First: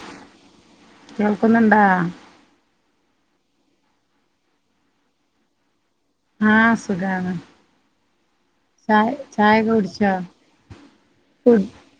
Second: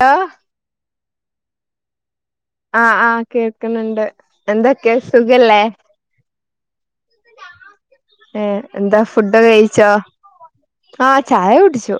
ലൊ.. കേൾക്കുന്ന്ണ്ടാ? അ അ കേൾക്ണണ്ട് എന്തക്കെ സുഖല്ലെ? ആ സുഖാണ്. ഏ എന്താ ചായ ഫുഡൊക്കെ ചായൊക്കെ കയ്ച്ചോ കുടിച്ചോ ആ ചായൊടിച്ചു.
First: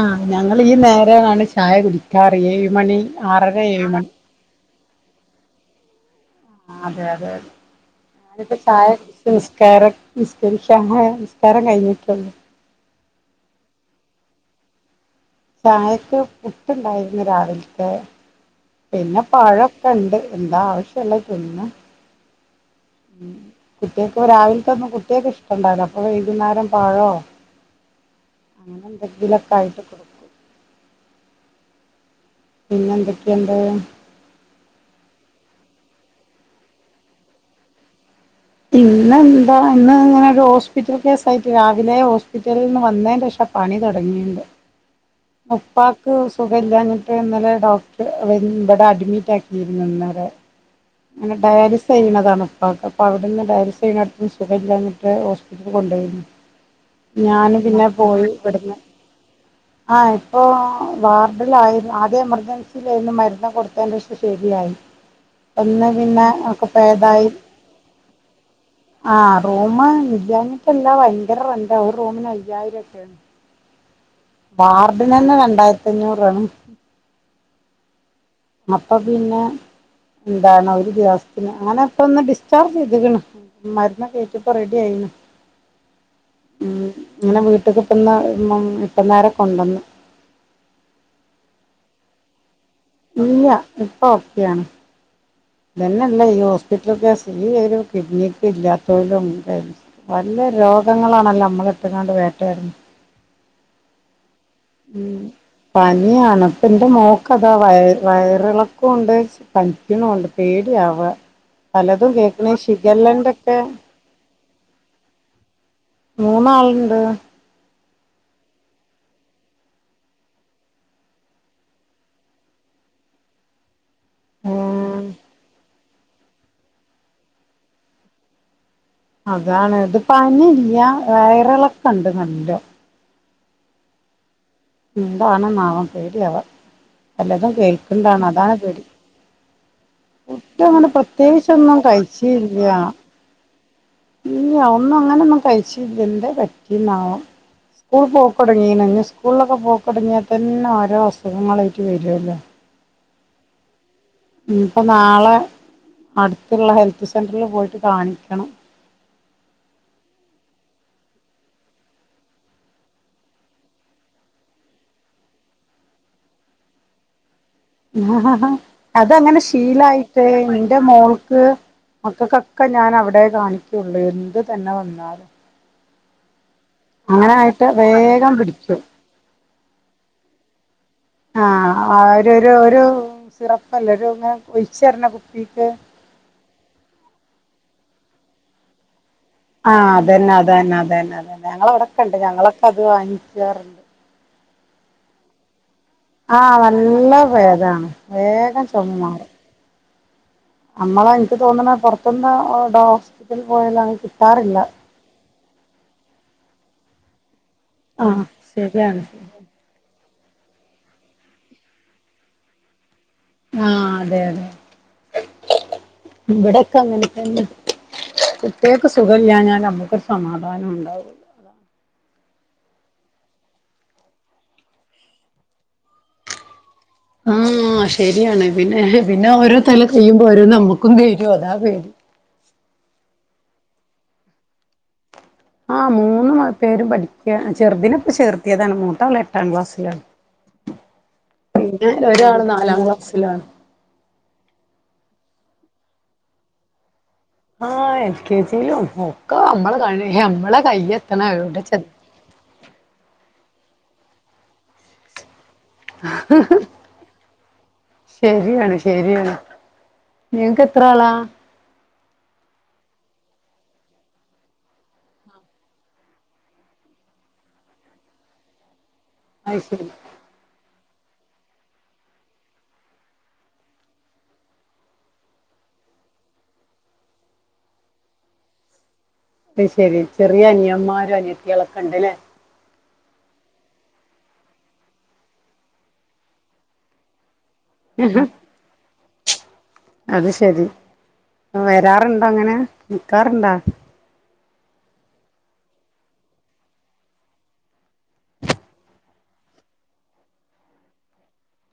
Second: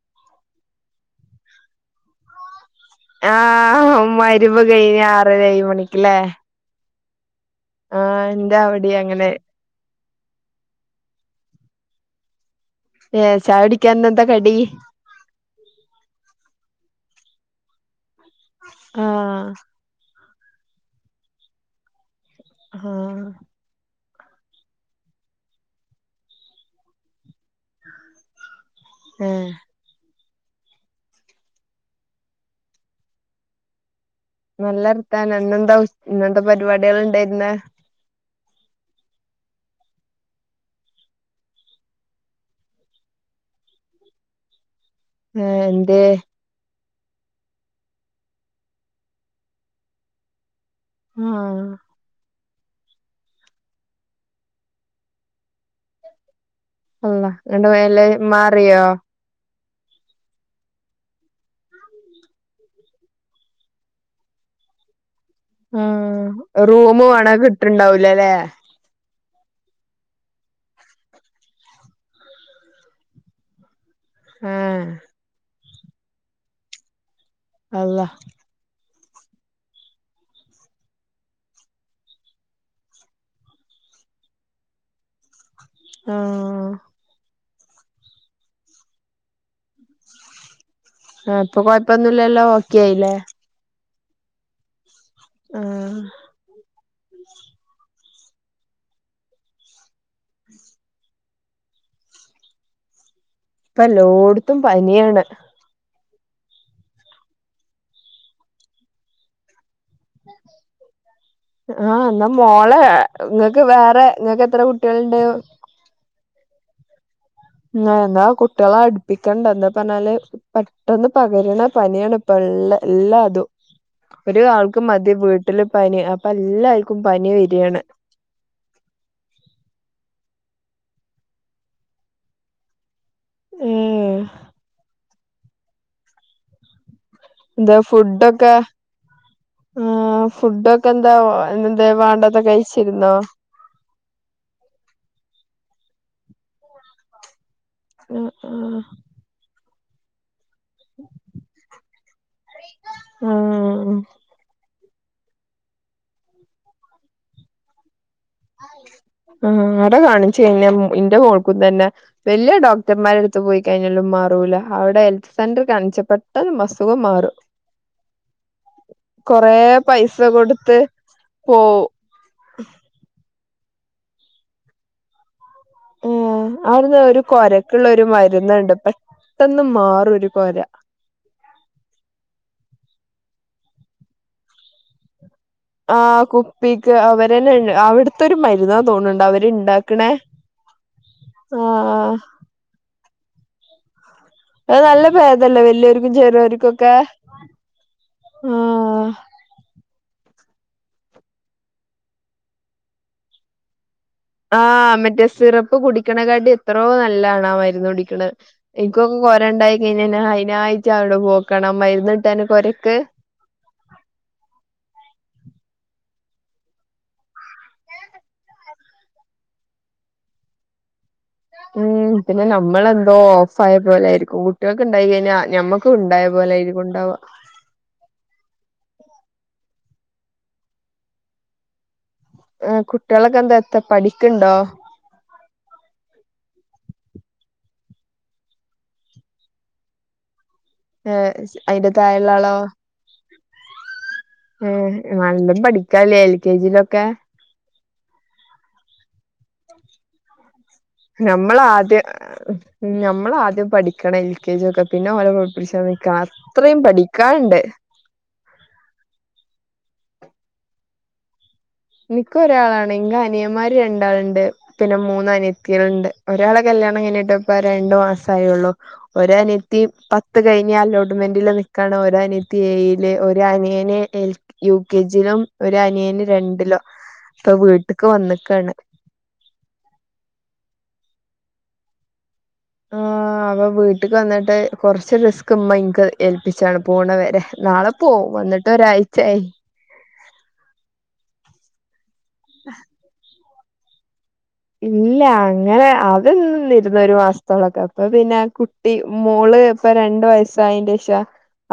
ആ ഞങ്ങളീനേരാണ് ചായ കുടിക്കാറ് ഏഴ്മണി ആറര ഏഴ്മണി. വ് കൈഞ് ആറരഏഴ്മണിക്കല്ലെ. അതെയതെതെ ഞാനിപ്പോ എന്റെ അവിടെ ചായകുടിച് അങ്ങനെ നിസ്കാര നിസ്കരിക്കാനെ നിസ്കാരം കഴിഞ്ഞിട്ടൊള്ളു ഏ ചയൊടിക്ക ന്നന്ത കടി? ചായക്ക് പുട്ടുണ്ടായിരുന്നു രാവിലത്തെ പിന്നെ ആഹ് പഴൊക്കെണ്ട് എന്താ ആവശ്യള്ളതിന്ന ആ കുട്ട്യേക്ക് രാവിലത്തൊന്നും കുട്ട്യേക്ക് ഇഷ്ടണ്ടാല അപ്പൊ വൈകുന്നേരം പാഴോ ഏഹ് അങ്ങനെന്തെങ്കിലൊക്കായിട്ട് കൊടുക്കും. പിന്നെന്തൊക്കെണ്ട് നല്ലർത്താനം ന്നെന്താ ഉ ന്നെന്താ പരിപാടികള്ണ്ടെ ന്നേ? ഇന്നെന്താന്ന് ഇന്ന് ഇങ്ങനെ ഓരോസ്പിറ്റൽകേസായിട്ട് രാവിലേ... ഹോസ്പിറ്റലിന്ന് വന്നെന്റെഷാ. പണി തുടങ്ങിണ്ട് ഏഹ് എന്തേ ഉപ്പാക്ക് സുഖല്ലാന്ന് ഇന്നലെ ഡോക്ടറ് ഇവിടെ അഡ്മിറ്റാക്കീന്നു ഇന്നലെ ങ്ങനെ ആഹ് ഡയാലിസെയ്യണതാണ്. പ്പാക്ക് അപ്പവ്ട്ന്ന് ഡയലിസെയ്യിണൊഡ്ത്ന്ന് അള്ളാ ഞാന് ഇങ്ങട്ട് പിന്നെ മേല് പോയി ഇവിഡ്ന്ന് മാറിയോ ആഹ ഇപ്പോ... വാർഡിലാ.. വാർഡിലായിരുന്നു ആദ്യം എമർജൻസിലായിരുന്നു മരുന്നൊക്കെ കൊട്ത്തെന്റെഷം ശെരിയായി കൊടുത്തക്ഷ ശരിയായി ഒന്ന് പിന്നെ ഉം...... ഒക്കെ റൂമ് വേണെകിട്ട്ണ്ടാവൂലല്ലേ അ റൂമ് ഇല്ല്യാഞ്ഞിട്ടല്ലാ... വയങ്കര റെന്റാ... ഒര്റൂമിന് അയായിരല്ലെ.. ആഹ് വാർഡിനന്നെ രണ്ടായിരത്തഞ്ഞൂറാണ് അള്ളാ... അപ്പൊ പിന്നേ.... ന്താണ് ഒരു ദിവസത്തിന് അങ്ങനെപ്പന്ന് ഡിസ്ചാർജെയ്ത് ക്ക്‌ണ് മരുന്നക്കേറ്റ് ഇപ്പൊ റെഡ്യായി ഉം ആ.... ഇട്ടക്ക് ഇപ്പന്ന് ഇപ്പ ഇപ്പന്നേരം കൊണ്ടന്ന് ആ.. ഇപ്പകൊയ്പ്പന്നൂല്ലല്ലോ... ഒക്കാ യിലെ ഇല്ല ഇപ്പൊ ഒക്കെയാണ് ആഹ് ഇതന്നെല്ലെ ഈ.. സ് പറ്റൽ കേസ് ഈഒരു കിഡ്നിക്കില്ലാത്തലൊണ്ടെനെ പല രോഗങ്ങളാണല്ലോ നമ്മളെ ത്ക്കാണ്ട് വേട്ടെയാടി ഇപ്പല്ലോട്ത്തും പന്യാണ് ഏഅണപ്പന്റെ ന്റെമോക്കതാ... വയ വയറെളക്കോംണ്ട് നിക്കുനൂണ്ട് പേടിയാവ ആഹ് പലതും എന്നാ കേക്ണ് ഈ മോളെ ശിഖല്ലന്റെക്കെ ഇങ്ങക്ക് വേറെ ഇങ്ങക്ക് എത്ര കുട്ട്യാള്ണ്ട്? മൂന്നാള്ണ്ട്. ങേ.. ന്നാ കുട്ട്യാളടുപ്പിക്കണ്ടന്തപറഞ്ഞാല് പെട്ടന്ന് പകരണ പനിയാണ്പ്പ എല്ലാതും ഒരാൾക്ക് ഉം മതി വീട്ടില് പനി അപ്പല്ലാർക്കും പനി വരാണ് അതാണ് ഇത് പനില്ലാ.. വയറിളക്കണ്ട് നല്ലോം ഏ... എന്താണ്ന്നാവോ... പേഡ്യാവ പലതും എന്താ കേക്ക്‌ ണ്ടാണ് ഫുഡൊക്കെ അതാണ് പേടി ആഹ് ഫുഡങ്ങനെ ഫുഡൊക്കെ എന്താ പ്രത്യേകിചൊന്നും എന്താ വേണ്ടാത്ത കഴിച്ചീല്യ കഴിച്ചിരുന്നോ ഇതിന്റെ പറ്റിന്നാവും സ്കൂൾ ആഹ് ആഹ് പോക്കടങ്ങിനാ ഞ്ഞ് സ്കൂളിലൊക്കെ പോക്കടങ്ങിയാ തന്നെ ഓരോ അസുഖങ്ങളായിട്ട് വരുല്ലോ ആഹ ഇ ഇപ്പൊ നാളെ അടുത്തുള്ള ഹെൽത്ത് സെന്ററിൽ പോയിട്ട് കാണിക്കും ആ അവിട കാണിച്ചയ്ഞ്ഞാ ഇൻ്റെ മോൾക്കും തന്നെ വല്യ ഡോക്ടർമാരെ എടുത്ത് പോയി കഴിഞ്ഞാലും മാറൂല അവിടെ ഹെൽത്ത് സെന്റർ കാൺ ച്ച പ്പെട്ടന്നസുഖം മാറും ആ അതങ്ങനെ കൊറേ ശീലായിട്ട് പൈസ കൊടുത്ത് ഇന്റെ മോൾക്ക് പോവും മക്കക്കക്കെ ഞാൻ അവിടെ കാണിക്കുള്ളൂ എന്ത് തന്നെ വന്നാലും അവിടെന്ന് ഒരു അങ്ങനെ ആയിട്ട് കൊരക്കുള്ള ഒരു വേഗം മരുന്നുണ്ട് പിടിക്കും പെട്ടന്ന് മാറും ഒരു കൊര ആഹ ഒരു ഒരു സിറപ്പല്ല ഒരുച്ചറിഞ്ഞ കു ആ കുപ്പിക്ക് അവരന്നെ അവിടുത്തെ ഒരു മരുന്ന തോണണ്ട് ആഹ് അതന്നെ അതന്നെ അതന്നെ അതന്നെ ഞങ്ങളവ്ടൊക്കെ ആഹ് ഉണ്ട് ഞങ്ങളൊക്കെ അത് വാങ്ങിക്കാറുണ്ട് അത് നല്ല ഭേദല്ല വല്യ ഓൽകും ആഹ് ചെറ്യോൽക്കൊക്കെ നല്ല ഭേദാണ് വേഗം ആഹ നമ്മള എനിക്ക് തോന്നണ പൊറത്ത്ന്ന് ഹോസ്പിറ്റലിൽ പോയലാണ് കി ആഹ മറ്റേ സിറപ്പ് കുടിക്കണക്കാട്ടി എത്രോ നല്ലാണ് കാ ആഹ് മയിരുന്നുടക്കെണെ ശരിയാണ് ക്കിക്കൊ കൊരണ്ടഴിഞ്ഞ്യ അയ്നായിട്ട് അവിടെ പോക്കണം മരുന്ന്ട്ടാന് കൊരക്ക് ആഹ് അതെ വിടക്ക അങ്ങനത്തന്നെ കുട്ട്യാക്ക് സുഖല്ലാഞ്ഞാൽ നമ്മുക്കരു സമാധാനം ഉണ്ടാവുല്ല അതാണ് ഉം പിന്നെ നമ്മളെന്തോ ഓഫ് ആയ പോലൊയിരിക്കും കുട്ടികൾക്ക്ണ്ടായി കഴിഞ്ഞാൽ ഞമ്മക്കണ്ടായ പോലെ ആയ്രിക്കും ആ ശരിയാണ് പിന്നെ പിന്നെ ഓരോ തല കഴിയുമ്പോ ഓരോ നമ്മുക്കും തരും അതാ പേടി കുട്ടികളൊക്കെ എന്താ എത്താ പഠിക്കണ്ടോ ആ മൂന്ന് പേരും പഠിക്ക ചെറുദനപ്പ ചേർത്തിയതാണ് മൂത്താള് എട്ടാം ക്ലാസ്സിലാണ് ഏ അതിന്റെ പിന്നെ താഴെള്ള ഒരാള് ആളോ നാലാം ക്ലാസ്സിലാണ് ഉം നാലോണമ് പഠിക്കാലേ എൽ കെ ജിലൊക്കെ ആ എൽ കെ ജിയിലും ഒക്കെ നമ്മള് കഴി- നമ്മള നമ്മള ആദ്യം നമ്മൾ ആദ്യം പഠിക്കണം എൽ കെ ജി ഒക്കെ പിന്നെ ഓലെ പഠി പ്പ്ച്ചാൻ നിക്കാ അത്രയും പഠിക്കാന്ണ്ട് ശരിയാണ് ശരിയാണ് നിങ്ങക്ക് എത്ര ആളാ നിക്ക ഒരാളാണ് ൻക് അനിയന്മാര് രണ്ടാളുണ്ട് പിന്നെ മൂന്നനിയത്ത്യാള് ണ്ട് ഒരാളൊ കല്യാണ കല്യാണം കഴിഞ്ഞിട്ട് രണ്ട് മാസയിള്ളു അത് ഒരനിയത്തി ശരി പത്ത് കഴിഞ്ഞ് അലോട്ട്മെന്റില് നിക്കാണ് ഒരനത്തി ഏഴില് ഒരനിയന് യു കെ ജിലും ഒരു അനിയന് രണ്ടിലോ അപ്പൊ വീട്ട്ക്ക് വന്ന്ക്കാണ് അത് ശെരി ചെറിയ അനിയന്മാരും അനിയത്ത്യാളൊക്കെണ്ട്ല്ലേ ആ അവപ്പ വീട്ടക്ക് വന്നിട്ട് കൊറച്ച് റിസ്ക് മ്മ ഇൻക്ക് ഏൽപ്പിച്ചാണ് പോണവരെ നാളെ പോവും വന്നിട്ട് ഒരാഴ്ചായി അത് ശരി വരാറുണ്ടോ അങ്ങനെ നിക്കാറുണ്ടോ ഇല്ല അങ്ങനെ ആദ്യന്നിരരുന്നു ഒരു മാസത്തോളക്കെ അപ്പൊ പിന്നെ കുട്ടി മോള് ഇപ്പൊ രണ്ടു വയസായിന്റെഷ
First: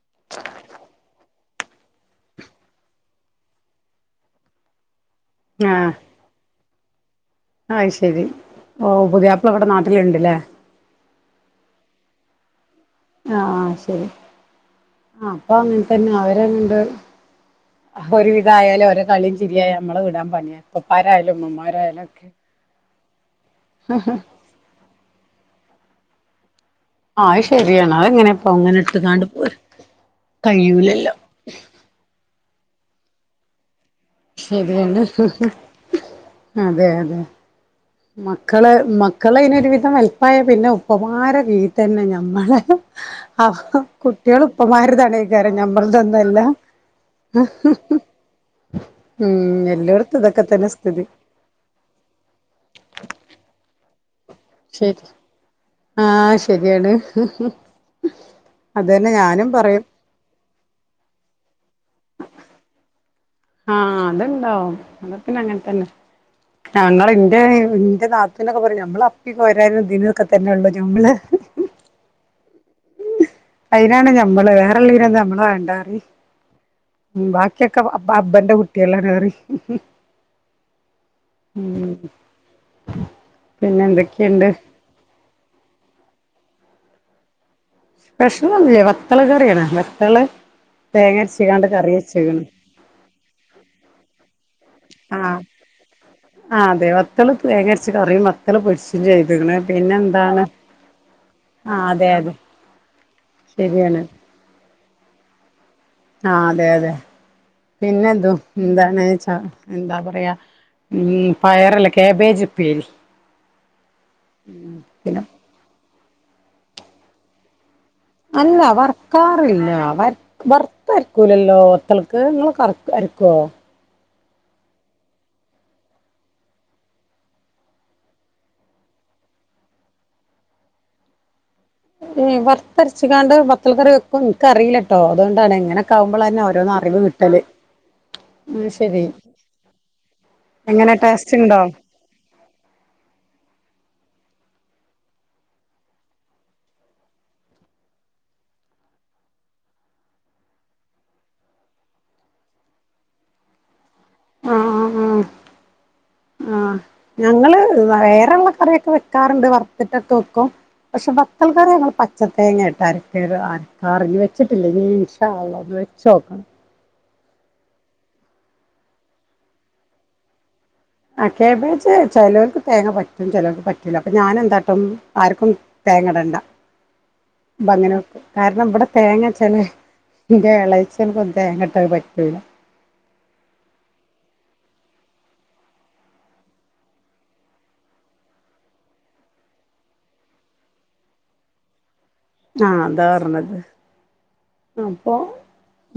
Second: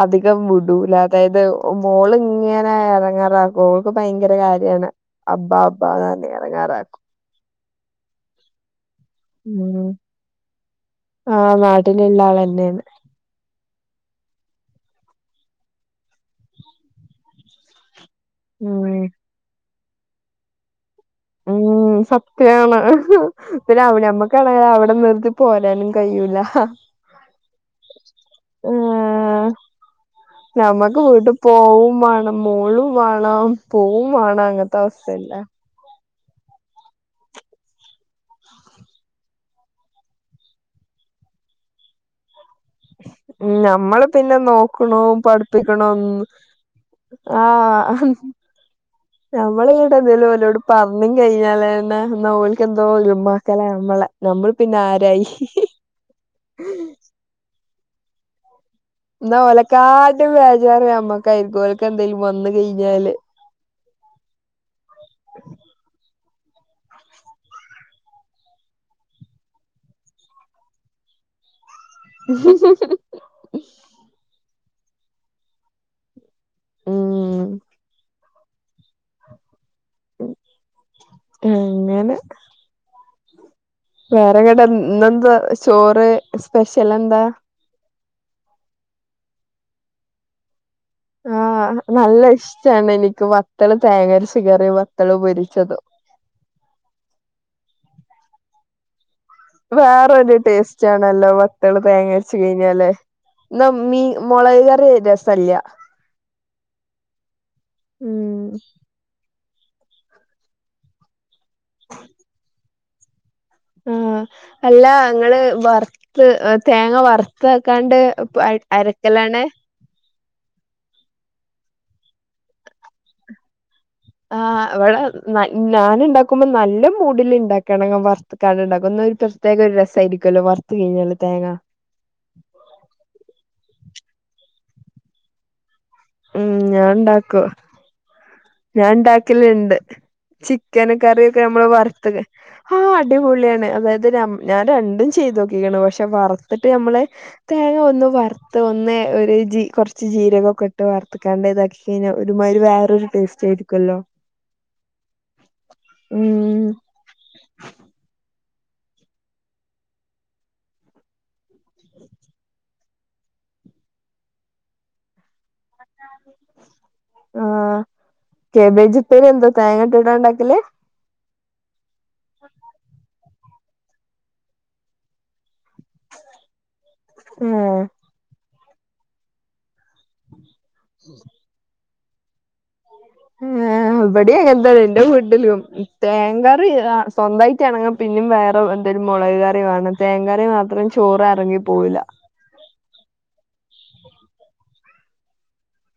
അധികം വിടൂല അതായത് മോൾ ഇങ്ങനെ ഇറങ്ങാറാക്കും ഓൾക്ക് ഭയങ്കര കാര്യാണ് അബ്ബ അബ്ബാന്നർഞ്ഞ് എടങ്ങറാക്കും ആ് ശെരി ഓ പുതിയാപ്പിളവിടെ നാട്ടില്ണ്ട്ല്ലേ ആ നാട്ടിലുള്ള ആളെന്നേണ് ആ ആ ശരി ആ അപ്പൊ അങ്ങൻത്തന്നെ അവരങ്ങണ്ട് ഒരുവിധ ആയാലും ഒരോ ഉം കളിയും ചിരിയാ നമ്മളെ വിടാൻ പണിയാണ് ഉം സത്യാണ് പ്പൊ നമ്മക്കണവിടെ നിർത്തി പോരാ കഴിയൂല [unintelligible] ആ ശരിയാണ് അത എങ്ങനെപ്പ അങ്ങനെ ഇട്ട് കണ്ട് പോരാ ഞമ്മക്ക് വീട്ടിൽ പോവും വേണം- മോളും പോവും വേണം അങ്ങത്തെ ശരിയാണ് അവസ്ഥ ഇല്ല [unintelligible] അതെ അതെ മക്കള്- മക്കള് ഇതിനൊരു വിധം വലുപ്പായ പിന്നെ ഉപ്പമാരെ രീതി തന്നെ ഞമ്മളെ ആ ഉം നമ്മള് പിന്നെ കുട്ടികൾ നോക്കണു ഉപ്പമാരുതാണ് കാര്ം ഞമ്മളെതൊന്നും അല്ല ആ ഉം നമ്ള് ഇങ്ങോട്ട് എല്ലോടത്തും എന്തേലും ഇതൊക്കെ ഓലോട് തന്നെ സ്ഥിതി പറഞ്ഞും കഴിഞ്ഞാലായി എന്നാ ഓല ക്ക് എന്തോ നമ്മളെ [unintelligible] [unintelligible] ശരി ആരായി ആ ശരിയാണ് അതന്നെ എന്നാ ഞാനും പറയും ഓലക്കാട്ടും ബേജാർ നമ്മക്കായിരിക്കും ഓലക്ക് എന്തേലും വന്ന കഴിഞ്ഞാല് ആ അത്ണ്ടാവും- അത് പിന്നെ അങ്ങനെത്തന്നെ നമ്മള് ഇന്റെ ഇന്റെ നാത്തൂനൊക്കെ പറയും നമ്മള് അപ്പി കേരാനും ഇതിനൊക്കെ തന്നെ ഉള്ളു നമ്മള് മ് മ് [unintelligible] അതിനാണ് ഞമ്മള് വേറെള്ളീന നമ്മള വേണ്ട പറയും ഉം ബാക്കിയൊക്കെ അബ്ബന്റെ കുട്ടികളാണ് പറയും ഹ്മ്മ്- ഉം അങ്ങനെ പിന്നെ എന്തൊക്കെയുണ്ട് വേറെങ്ങട്ട- ഇന്നെന്താ ചോറ് സ്പെഷ്യൽ എന്താ സ്പെഷൽ ഒന്നുല്ല വത്തള് കറിയാണ് വത്തള് തേങ്ങരച്ച്കാണ്ട് ആ- കറി നല്ല വെച്ച്ക്ക്ണ് ഇഷ്ടമാണ് എനിക്ക് വത്തള് തേങ്ങ അരച്ചു കറിയും വത്തള് പൊരിച്ചതും ആ അതെ വത്തള് തേങ്ങ അരച്ച കറിയും വത്തള് പൊരിച്ചതും ആയിരുന്നു വേറെരു ടേസ്റ്റ് ആണല്ലോ വത്തള് ആഹ് അതെ തേങ്ങ വെച്ച അതെ കഴിഞാല് ആ ന്നാ ശരിയാണ് മുളക് കറി രസല്ല ആഹ് അതെ അതെ പിന്നെ- എന്ത് ഉം എന്താച്ച എന്താ പറയുക- പയറല്ല കാബേജ് ഉപ്പേരി ആഹ് അല്ല പിന്നെ നിങ്ങള് വറുത്ത് തേങ്ങ വറുത്ത അല്ല വർക്കാറില്ല വറുത്തു അരക്കൂലല്ലോ വത്തള്ക്ക് നിങ്ങളൊക്കെ അരക്കുവോ ആഹ് ഇവിടെ ഞാൻ ഉണ്ടാക്കുമ്പോ നല്ല മൂടില് ഉണ്ടാക്കുമ്പോ വറുത്തുക്കാണ്ട് ഉണ്ടാക്കും ഒരു പ്രത്യേക ഒരു രസമായിയിരിക്കുമല്ലോ വറത്തു കഴിഞ്ഞല് തേങ്ങ വറുത്തരച്ചിക്കാണ്ട് വത്തൽ കറി വെക്കും- എനിക്കറിയില്ല കേട്ടോ അതുകൊണ്ടാണ് എങ്ങനെ ആവുമ്പോഴല്ലേ ഒരു അറിവ് കിട്ടൽ ഞാൻണ്ടാക്കല് ഇണ്ട് ചിക്കൻ എങ്ങനെ ടേസ്റ്റ് കറിയൊക്കെ ഉണ്ടോ നമ്മള് വറുത്തു ആഹ് അടിപൊളിയാണ് അതായത് ഞാൻ രണ്ടും ചെയ്ത് നോക്കിക്ക്ണ് പക്ഷെ വറുത്തിട്ട് നമ്മളെ തേങ്ങ ഒന്ന് വറുത്ത് ഒന്ന് ഒരു ജി കുറച്ച് ജീരകൊക്കെ ഇട്ട് വാർത്തുക്കാണ്ട് ഇതാക്കി കഴിഞ്ഞാൽ ഒരുമാതിരി വേറൊരു ടേസ്റ്റ് ചെയ്തുക്കല്ലോ ആഹ് ആഹ് ഉം ആഹ് ഞങ്ങള് വേറെള്ള കറിയൊക്കെ വെക്കാറുണ്ട് വറുത്തിട്ടൊക്കെ വെക്കും- പക്ഷെ വത്ത്‌ൾക്കറി ഞങ്ങൾ പച്ച തേങ്ങായിട്ടാര് [unintelligible] ഇറങ്ങി വെച്ചിട്ടില്ലേ ഇൻശാ അല്ലാഹ് ഇനി ഒന്ന് വെച് നോക്കണം ആഹ്- ക്യാബേജ് ഉപ്പേരി എന്താ തേങ്ങ ഇട്ടിട്ടാണോ ഉണ്ടാക്കല് ആ ക്യാബേജ് ചിലവർക്ക് തേങ്ങ പറ്റും ചിലർക്ക് പറ്റൂല അപ്പൊ ഞാനെന്താട്ടും ആർക്കും തേങ്ങടണ്ട ആഹ് അങ്ങനെക്കെ കാരണം ഇവിടെ തേങ്ങ ചെില എന്റെ എളച്ചൻക്കൊന്നും തേങ്ങ ഇട്ടത് പറ്റില്ല [inaudible] [unintelligible] ഇവിടെ അങ്ങനെ തന്നെ എന്റെ വീട്ടിലും തേങ്ങ സ്വന്തമായിട്ടാണങ്ങ പിന്നെ വേറെ എന്തരു മുളക് കറി വേണം തേങ്ങ കറി മാത്രം ചോറ് ഇറങ്ങി പോവില്ല ആഹ് അതാ പറഞ്ഞത് അപ്പൊ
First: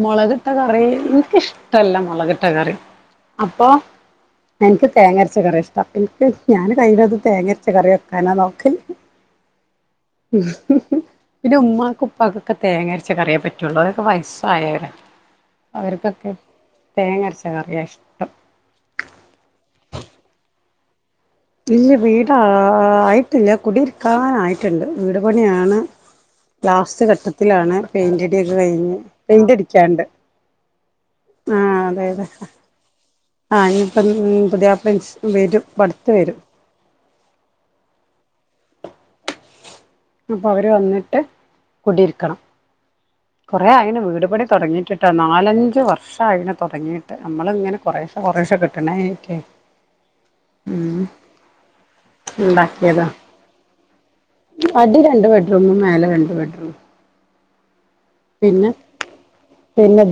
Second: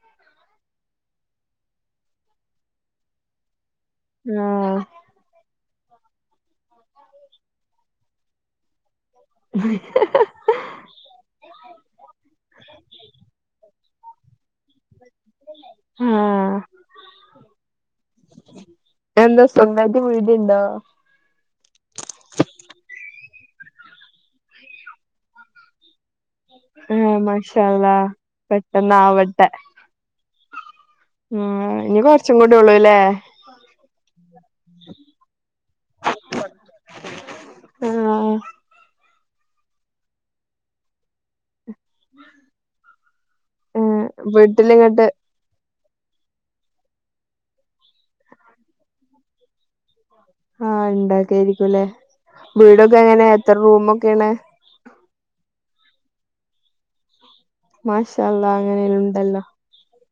മുളകിട്ട കറി എനിക്കിഷ്ടല്ല- മുളകിട്ട കറി അപ്പൊ ആഹ് എനിക്ക് തേങ്ങ അരച്ച കുറ ഇഷ്ടം പപ്പ എനിക്ക് ഞാൻ കയ്യിലത് തേങ്ങ അരച്ച കറി വെക്കാനാ നോക്കി മ് മ്മ് പിന്നെ ഉമ്മാക്ക ഉപ്പക്കൊക്കെ തേങ്ങ പറ്റുള്ളൂെ വയസ്സായവരെ അവർക്കൊക്കെ ആഹ് തേങ്ങ അരച്ച കറിയ ഇഷ്ടം എന്താ സൊന്തായ്റ്റ് വീട്ണ്ടോ ഇല്ല വീടായിട്ടില്ല കുടിയിരിക്കാനായിട്ട്ണ്ട് വീട് പണിയാണ് ലാസ്റ്റ് ആഹ ഘട്ടത്തിലാണ് മഷാഅല്ലാഹ് പെയിന്റടിയൊക്കെ പെട്ടന്ന ആവട്ടെ ആ അതെതെ കൊറച്ചും കൂടി ഉള്ളൂല്ലേ ആ ഞ്ഞി അപ്പം പുതിയ ഇൻസ് ഫ്രൻസ് വരും പടുത്ത വരും ആ അപ്പവര് വന്ന്ട്ട് കുൂടിയിരിക്കണം കുറേ അയന് ആഹ് വീടുപണി തുടങ്ങിയിട്ടിട്ട വീട്ടിലിങ്ങട്ട് നാലഞ്ച് വർഷം ർഷായിന് തൊടങ്ങിട്ട് നമ്മള്ങ്ങനെ കൊറേശെ കൊറേശെ കെട്ട്നായിട്ടെ ആഹ ഉണ്ടാക്കെയിരിക്കുംല്ലേ വീടൊക്കെ ഉണ്ടാക്കിയതാ എങ്ങനെ എത്ര റൂമ അടി രണ്ട് ബെഡ്റൂമും മേലെ രണ്ട് ബെഡ്റൂം മാഷല്ല അങ്ങനെ ഉണ്ടല്ലോ എ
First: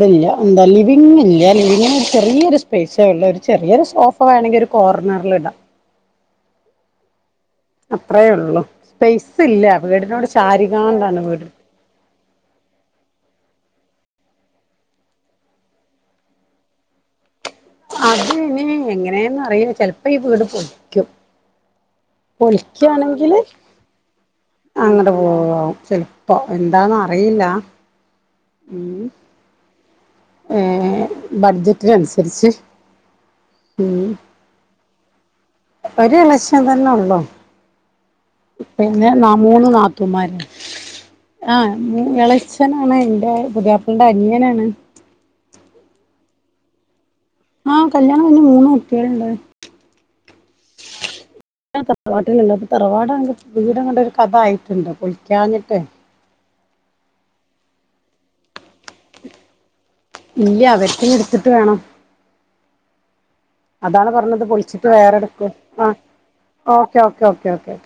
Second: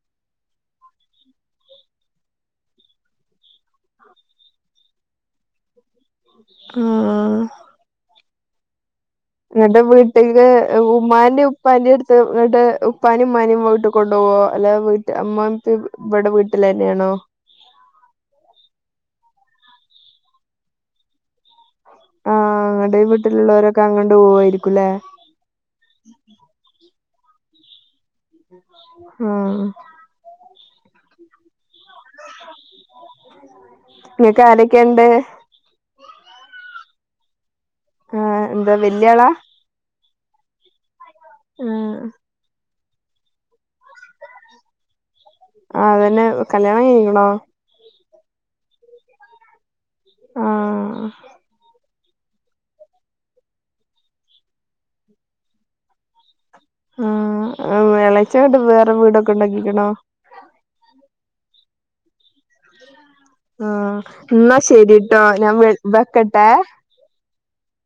ലിവില്ല ലിവിി ചെറിയൊരു സ്പേസള്ള ഒരു ചെറിയരു സോഫ വേണെങ്കിൽ കോർ കണാറലിട ആ അത്ര ഉള്ളു എന്നിട്ട് വീട്ടില് ഉ്മാന്റെ വീട് ഉപ്പാറെ അടുത്ത് ഇട്ട് ഉപ്പാനും ഉമ്നയും പോയിട്ട് കൊണ്ട് പോവോ അല്ലെ വീട്ട് മ്മൻത്ത് ഇവടെ വീട്ട്ലെന്നെണോ അത്െ എങ്ങനെയന്ന അറിയില്ല ചെിലപ്പോ ഈ വീട് പൊതിക്കും ആഹ് ഇങ്ങട്ട് ഈ പൊളിക്കയാണെങ്കില് വീട്ടിലുള്ളവരൊക്കെ അങ്ങണ്ട് പോവായിരിക്കുംല്ലേ അങ്ങട്ട പോവാവും ചിലപ്പോ എന്താന്ന് അയ്ല്ല ആ ഏ ബജ റ്റ്നൻസരിച്ച് ഉം നിങ്ങക്ക് ആരൊക്കെയുണ്ട് ഒരു ലക്ഷം തന്നെ ഉള്ളു ആ എന്താ പിന്നെ ന വല്യാളാ മൂന്ന് നാ തുമരാ ആഹ് യെ ള ച്ഛനാണ് ന്റെ പുതിയാപ്പൾന്റെ അനിയനാണ് ആ അതന്നെ കല്യാണം കഴിക്കണോ ആഹ് കല്യാണം അന് മൂന്ന് കുട്ടികളുണ്ട് ആഹ തറവാട്ടിലണ്ട് അപ്പൊ തറവാട വീട്ങ്ങട്ടൊ ഒരു കഥ ആയിട്ടുണ്ട് പൊളിക്കാഞ്ഞിട്ട് ആ എളേച്ചൻ വടെ വേറെ വീടൊക്കെണ്ടാക്കിക്ക്‌ണോ ഇല്ല അവര്ക്ക്‌ഞ്ഞി ഇട്ത്ത്ട്ട് വേണം ആഹ് അതാണ് പറഞ്ഞത് എന്നാ പൊളിച്ചിട്ട് ശരിട്ടോ വേറെടുക്കും ഞാൻ വെ ആ് വെക്കട്ടെ ഓക്കേ ഓേ ഓേ ഓ